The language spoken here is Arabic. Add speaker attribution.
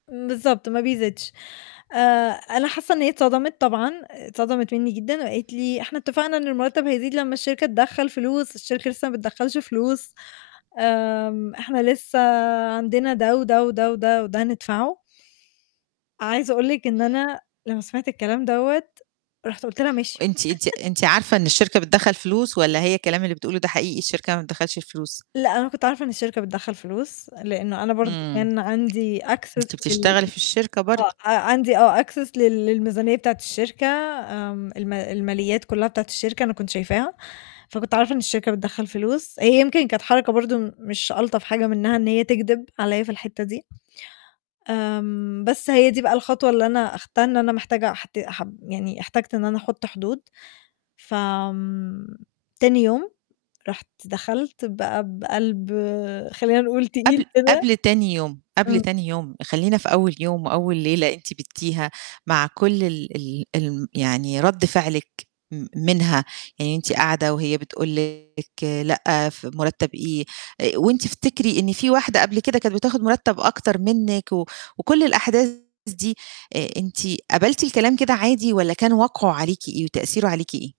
Speaker 1: امم، بالضبط، ما بيزيدش آآ أنا حاسة إن هي اتصدمت طبعًا، اتصدمت مِنّي جدًا، وقالت لي: "إحنا اتفقنا إن المرتب هيزيد لمّا الشركة تدخّل فلوس، الشركة لسه ما بتدخّلش فلوس، آمم إحنا لسه عندنا ده وده وده وده وده ندفعه." عايزة أقول لِك إن أنا لمّا سمعت الكلام دوّة، رُحت قُلت لها: "ماشي."
Speaker 2: وأنتِ أنتِ أنتِ عارفة إن الشركة بتدخّل فلوس، والّا هي الكلام اللي بتقوله ده حقيقي الشركة ما بتدخّلش فلوس؟
Speaker 1: لأ، أنا كنت عارفة إن الشركة بتدخّل فلوس، لإنه أنا برضه
Speaker 2: امم.
Speaker 1: كان عندي access
Speaker 2: أنتِ
Speaker 1: لل
Speaker 2: بتشتغلي في الشركة
Speaker 1: آه،
Speaker 2: برضه.
Speaker 1: عندي آه access لل للميزانية بتاعة الشركة، آمم الما الماليات كلّها بتاعة الشركة، أنا كنت شايفاها، فكنت عارفة إن الشركة بتدخّل فلوس، هي يمكن كانت حركة برضه م مش ألطف حاجة منها إن هي تكدِب عليّا في الحِتّة دي. آمم، بس هي دي بقى الخطوة اللي أنا أخدتها إن أنا محتاجة أحت أح يعني احتجت إن أنا أحُطّ حدود، ف آمم تاني يوم رُحت دخلت بقى بقلب خلّينا نقول تقيل
Speaker 2: قبل
Speaker 1: كده
Speaker 2: قبل تاني يوم، قبل
Speaker 1: إمم.
Speaker 2: تاني يوم، خلّينا في أول يوم وأول ليلة أنتِ بيتّيها مع كل ال ال الم يعني رد فعلِك، م منها، يعني أنتِ قاعدة وهي بتقول لِك لأ، ف مُرتّب إيه، آآ وأنتِ افتكري إن في واحدة قبل كده كانت بتاخد مُرتّب أكتر منِك، و وكل الأحداث دي، آآ أنتِ قبلتِ الكلام كده عادي، والّا كان وقعه عليكِ إيه وتأثيرُه عليكِ إيه؟